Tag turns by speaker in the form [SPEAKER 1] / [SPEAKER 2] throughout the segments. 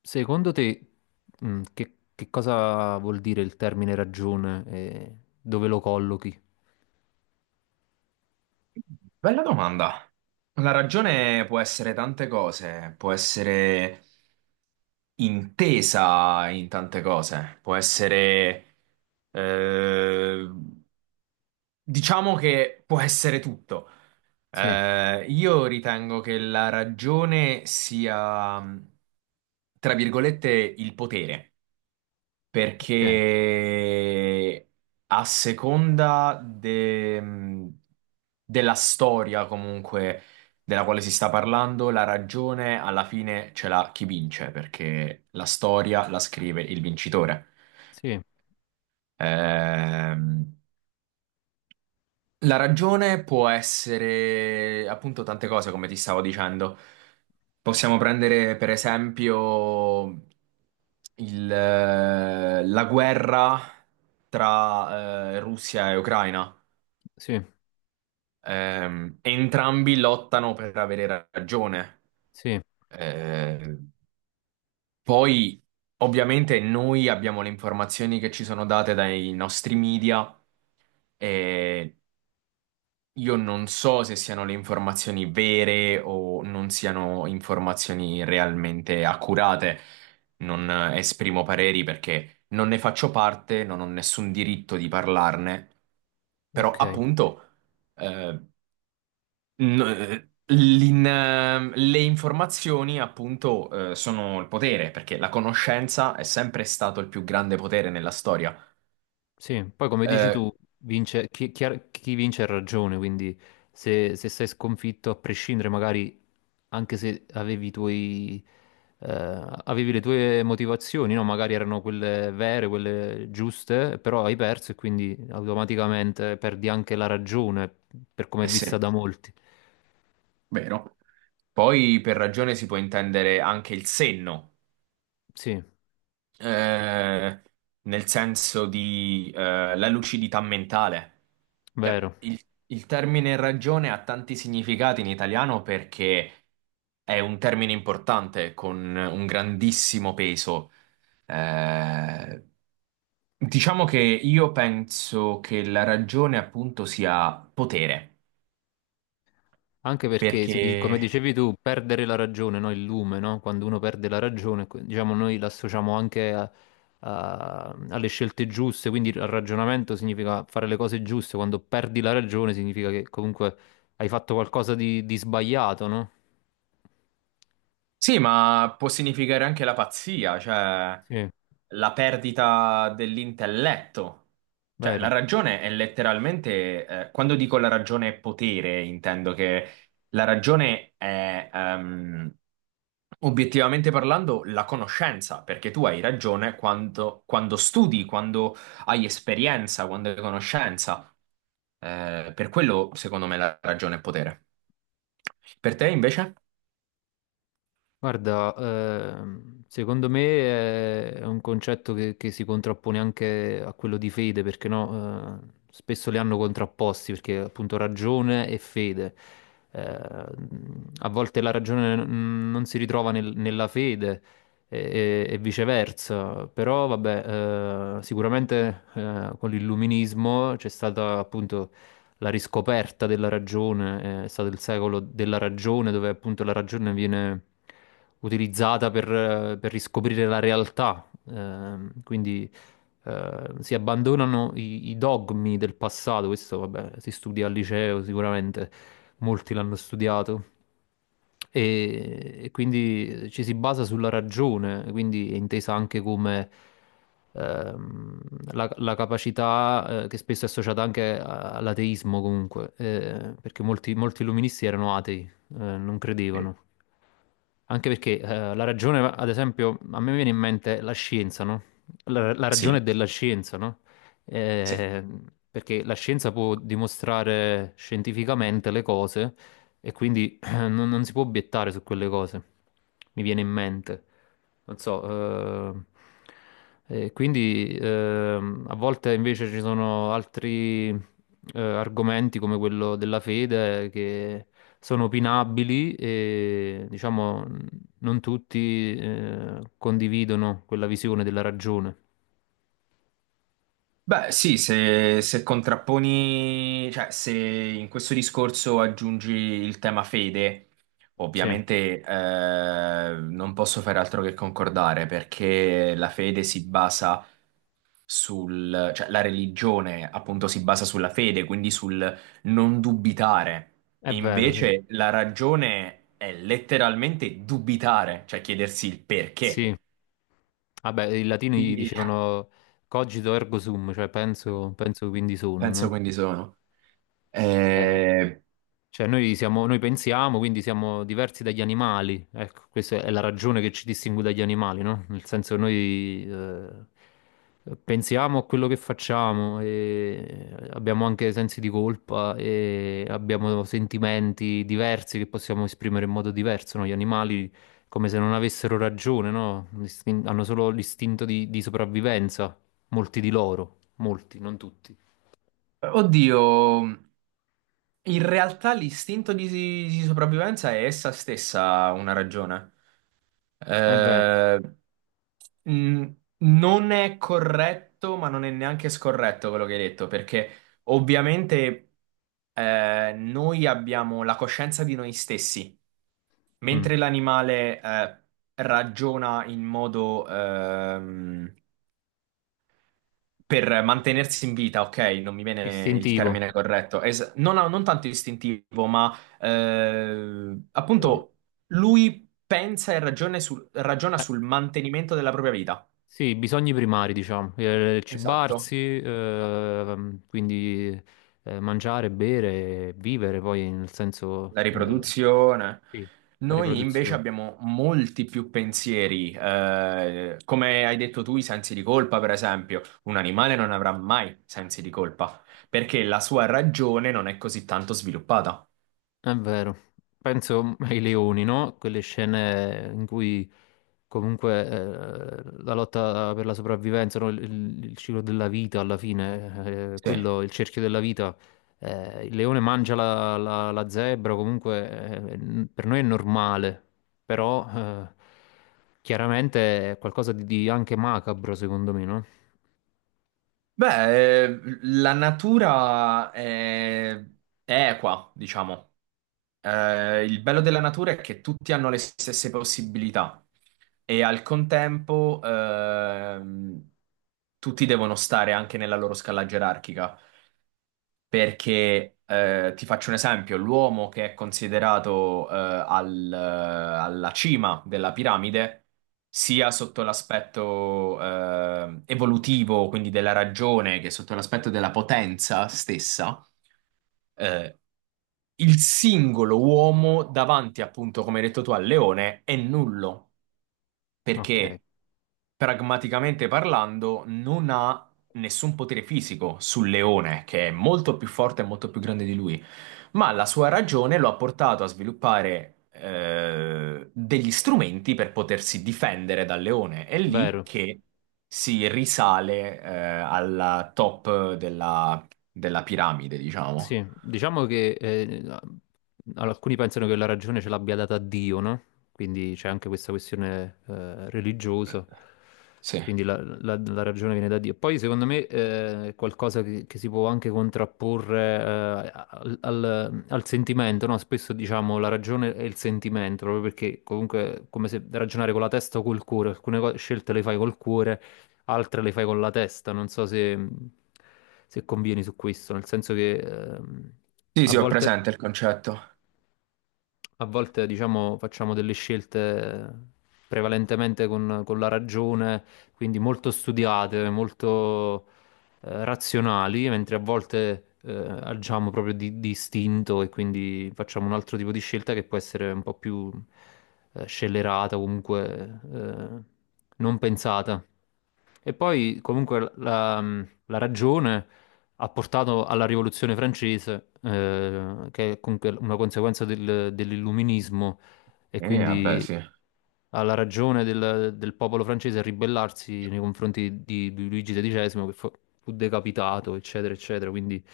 [SPEAKER 1] Secondo te, che cosa vuol dire il termine ragione e dove lo collochi?
[SPEAKER 2] Bella domanda. La ragione può essere tante cose, può essere intesa in tante cose, può essere, eh, diciamo che può essere tutto.
[SPEAKER 1] Sì,
[SPEAKER 2] Io ritengo che la ragione sia, tra virgolette, il potere
[SPEAKER 1] ok,
[SPEAKER 2] perché a seconda de- mhmm, della storia comunque della quale si sta parlando, la ragione alla fine ce l'ha chi vince, perché la storia la scrive il vincitore.
[SPEAKER 1] sì,
[SPEAKER 2] Ehm, la ragione può essere appunto tante cose, come ti stavo dicendo. Possiamo prendere per esempio la guerra tra Russia e Ucraina.
[SPEAKER 1] sì,
[SPEAKER 2] Entrambi lottano per avere ragione.
[SPEAKER 1] sì,
[SPEAKER 2] Ehm, poi, ovviamente, noi abbiamo le informazioni che ci sono date dai nostri media. E io non so se siano le informazioni vere o non siano informazioni realmente accurate. Non esprimo pareri perché non ne faccio parte, non ho nessun diritto di parlarne. Però,
[SPEAKER 1] ok.
[SPEAKER 2] appunto, eh, le informazioni, appunto, sono il potere, perché la conoscenza è sempre stato il più grande potere nella storia.
[SPEAKER 1] Sì, poi come dici
[SPEAKER 2] Eh,
[SPEAKER 1] tu, vince, chi vince ha ragione, quindi se sei sconfitto, a prescindere magari anche se avevi i tuoi, eh, avevi le tue motivazioni, no? Magari erano quelle vere, quelle giuste, però hai perso e quindi automaticamente perdi anche la ragione, per come è
[SPEAKER 2] eh
[SPEAKER 1] vista
[SPEAKER 2] sì,
[SPEAKER 1] da molti.
[SPEAKER 2] vero. Poi per ragione si può intendere anche il senno,
[SPEAKER 1] Sì,
[SPEAKER 2] eh, nel senso di la lucidità mentale. Cioè,
[SPEAKER 1] vero.
[SPEAKER 2] il termine ragione ha tanti significati in italiano perché è un termine importante con un grandissimo peso. Eh, diciamo che io penso che la ragione appunto sia potere,
[SPEAKER 1] Anche perché, come
[SPEAKER 2] perché
[SPEAKER 1] dicevi tu, perdere la ragione, no? Il lume, no? Quando uno perde la ragione, diciamo, noi l'associamo anche alle scelte giuste, quindi il ragionamento significa fare le cose giuste, quando perdi la ragione significa che comunque hai fatto qualcosa di sbagliato, no?
[SPEAKER 2] sì, ma può significare anche la pazzia, cioè
[SPEAKER 1] Sì,
[SPEAKER 2] la perdita dell'intelletto. Cioè, la
[SPEAKER 1] vero.
[SPEAKER 2] ragione è letteralmente, quando dico la ragione è potere, intendo che la ragione è, obiettivamente parlando, la conoscenza, perché tu hai ragione quando, quando studi, quando hai esperienza, quando hai conoscenza. Per quello, secondo me, la ragione è potere. Per te, invece?
[SPEAKER 1] Guarda, secondo me è un concetto che si contrappone anche a quello di fede, perché no, spesso li hanno contrapposti, perché appunto ragione e fede. A volte la ragione non si ritrova nella fede e, e viceversa, però vabbè, sicuramente con l'illuminismo c'è stata appunto la riscoperta della ragione, è stato il secolo della ragione, dove appunto la ragione viene utilizzata per riscoprire la realtà. Quindi si abbandonano i dogmi del passato, questo vabbè, si studia al liceo sicuramente, molti l'hanno studiato e quindi ci si basa sulla ragione, quindi è intesa anche come ehm, la capacità che spesso è associata anche all'ateismo comunque, perché molti illuministi erano atei, non credevano. Anche perché la ragione, ad esempio, a me viene in mente la scienza, no? La ragione
[SPEAKER 2] Sì,
[SPEAKER 1] della scienza, no?
[SPEAKER 2] sì.
[SPEAKER 1] Eh, perché la scienza può dimostrare scientificamente le cose e quindi non si può obiettare su quelle cose, mi viene in mente. Non so, quindi a volte invece ci sono altri argomenti come quello della fede che sono opinabili e diciamo non tutti condividono quella visione della ragione.
[SPEAKER 2] Beh, sì, se, se contrapponi, cioè se in questo discorso aggiungi il tema fede,
[SPEAKER 1] Sì,
[SPEAKER 2] ovviamente non posso fare altro che concordare perché la fede si basa sul, cioè la religione appunto si basa sulla fede, quindi sul non dubitare.
[SPEAKER 1] è vero, sì.
[SPEAKER 2] Invece la ragione è letteralmente dubitare, cioè chiedersi il
[SPEAKER 1] Sì,
[SPEAKER 2] perché.
[SPEAKER 1] vabbè, i latini
[SPEAKER 2] Quindi
[SPEAKER 1] dicevano cogito ergo sum, cioè penso, penso quindi sono,
[SPEAKER 2] penso
[SPEAKER 1] no?
[SPEAKER 2] quindi sono.
[SPEAKER 1] Eh,
[SPEAKER 2] Eh,
[SPEAKER 1] Cioè, noi siamo, noi pensiamo, quindi siamo diversi dagli animali. Ecco, questa è la ragione che ci distingue dagli animali, no? Nel senso che noi pensiamo a quello che facciamo e abbiamo anche sensi di colpa e abbiamo sentimenti diversi che possiamo esprimere in modo diverso, no? Gli animali come se non avessero ragione, no? Hanno solo l'istinto di sopravvivenza, molti di loro, molti, non tutti.
[SPEAKER 2] oddio, in realtà l'istinto di sopravvivenza è essa stessa una ragione.
[SPEAKER 1] Ma è vero.
[SPEAKER 2] Eh, mh, non è corretto, ma non è neanche scorretto quello che hai detto, perché ovviamente noi abbiamo la coscienza di noi stessi,
[SPEAKER 1] Mm.
[SPEAKER 2] mentre l'animale ragiona in modo per mantenersi in vita, ok, non mi viene il
[SPEAKER 1] Istintivo.
[SPEAKER 2] termine corretto, non tanto istintivo, ma
[SPEAKER 1] Ehm,
[SPEAKER 2] appunto lui pensa e ragione ragiona
[SPEAKER 1] Eh,
[SPEAKER 2] sul mantenimento della propria vita.
[SPEAKER 1] sì, bisogni primari, diciamo.
[SPEAKER 2] Esatto.
[SPEAKER 1] Cibarsi, quindi mangiare, bere, vivere, poi nel
[SPEAKER 2] La
[SPEAKER 1] senso,
[SPEAKER 2] riproduzione.
[SPEAKER 1] sì, la
[SPEAKER 2] Noi invece
[SPEAKER 1] riproduzione.
[SPEAKER 2] abbiamo molti più pensieri, come hai detto tu, i sensi di colpa, per esempio. Un animale non avrà mai sensi di colpa perché la sua ragione non è così tanto sviluppata.
[SPEAKER 1] È vero, penso ai leoni, no? Quelle scene in cui comunque la lotta per la sopravvivenza, no? Il ciclo della vita alla fine,
[SPEAKER 2] Sì.
[SPEAKER 1] quello, il cerchio della vita, il leone mangia la, la zebra, comunque per noi è normale, però chiaramente è qualcosa di anche macabro secondo me, no?
[SPEAKER 2] Beh, la natura è equa, diciamo. Il bello della natura è che tutti hanno le stesse possibilità e al contempo tutti devono stare anche nella loro scala gerarchica. Perché ti faccio un esempio, l'uomo che è considerato alla cima della piramide, sia sotto l'aspetto evolutivo, quindi della ragione, che sotto l'aspetto della potenza stessa, eh, il singolo uomo davanti, appunto, come hai detto tu, al leone è nullo,
[SPEAKER 1] Ok,
[SPEAKER 2] perché pragmaticamente parlando non ha nessun potere fisico sul leone, che è molto più forte e molto più grande di lui, ma la sua ragione lo ha portato a sviluppare degli strumenti per potersi difendere dal leone. È lì
[SPEAKER 1] vero.
[SPEAKER 2] che si risale alla top della, della piramide, diciamo.
[SPEAKER 1] Sì, diciamo che alcuni pensano che la ragione ce l'abbia data Dio, no? Quindi c'è anche questa questione religiosa,
[SPEAKER 2] Sì.
[SPEAKER 1] quindi la, la ragione viene da Dio. Poi secondo me è qualcosa che si può anche contrapporre al, al sentimento, no? Spesso diciamo la ragione e il sentimento, proprio perché comunque è come se ragionare con la testa o col cuore, alcune scelte le fai col cuore altre le fai con la testa. Non so se, se convieni su questo, nel senso che
[SPEAKER 2] Sì,
[SPEAKER 1] a
[SPEAKER 2] sì, ho
[SPEAKER 1] volte.
[SPEAKER 2] presente il concetto.
[SPEAKER 1] A volte, diciamo, facciamo delle scelte prevalentemente con la ragione, quindi molto studiate, molto razionali, mentre a volte agiamo proprio di istinto e quindi facciamo un altro tipo di scelta che può essere un po' più scellerata, comunque non pensata. E poi comunque la, la ragione ha portato alla rivoluzione francese, che è comunque una conseguenza dell'illuminismo e
[SPEAKER 2] Vabbè,
[SPEAKER 1] quindi
[SPEAKER 2] sì.
[SPEAKER 1] alla ragione del, del popolo francese a ribellarsi nei confronti di Luigi XII, che fu, fu decapitato, eccetera, eccetera. Quindi,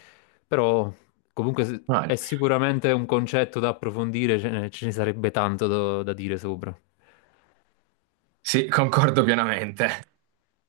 [SPEAKER 1] però, comunque
[SPEAKER 2] Ah,
[SPEAKER 1] è sicuramente un concetto da approfondire, ce ne sarebbe tanto da da dire sopra.
[SPEAKER 2] sì, concordo pienamente.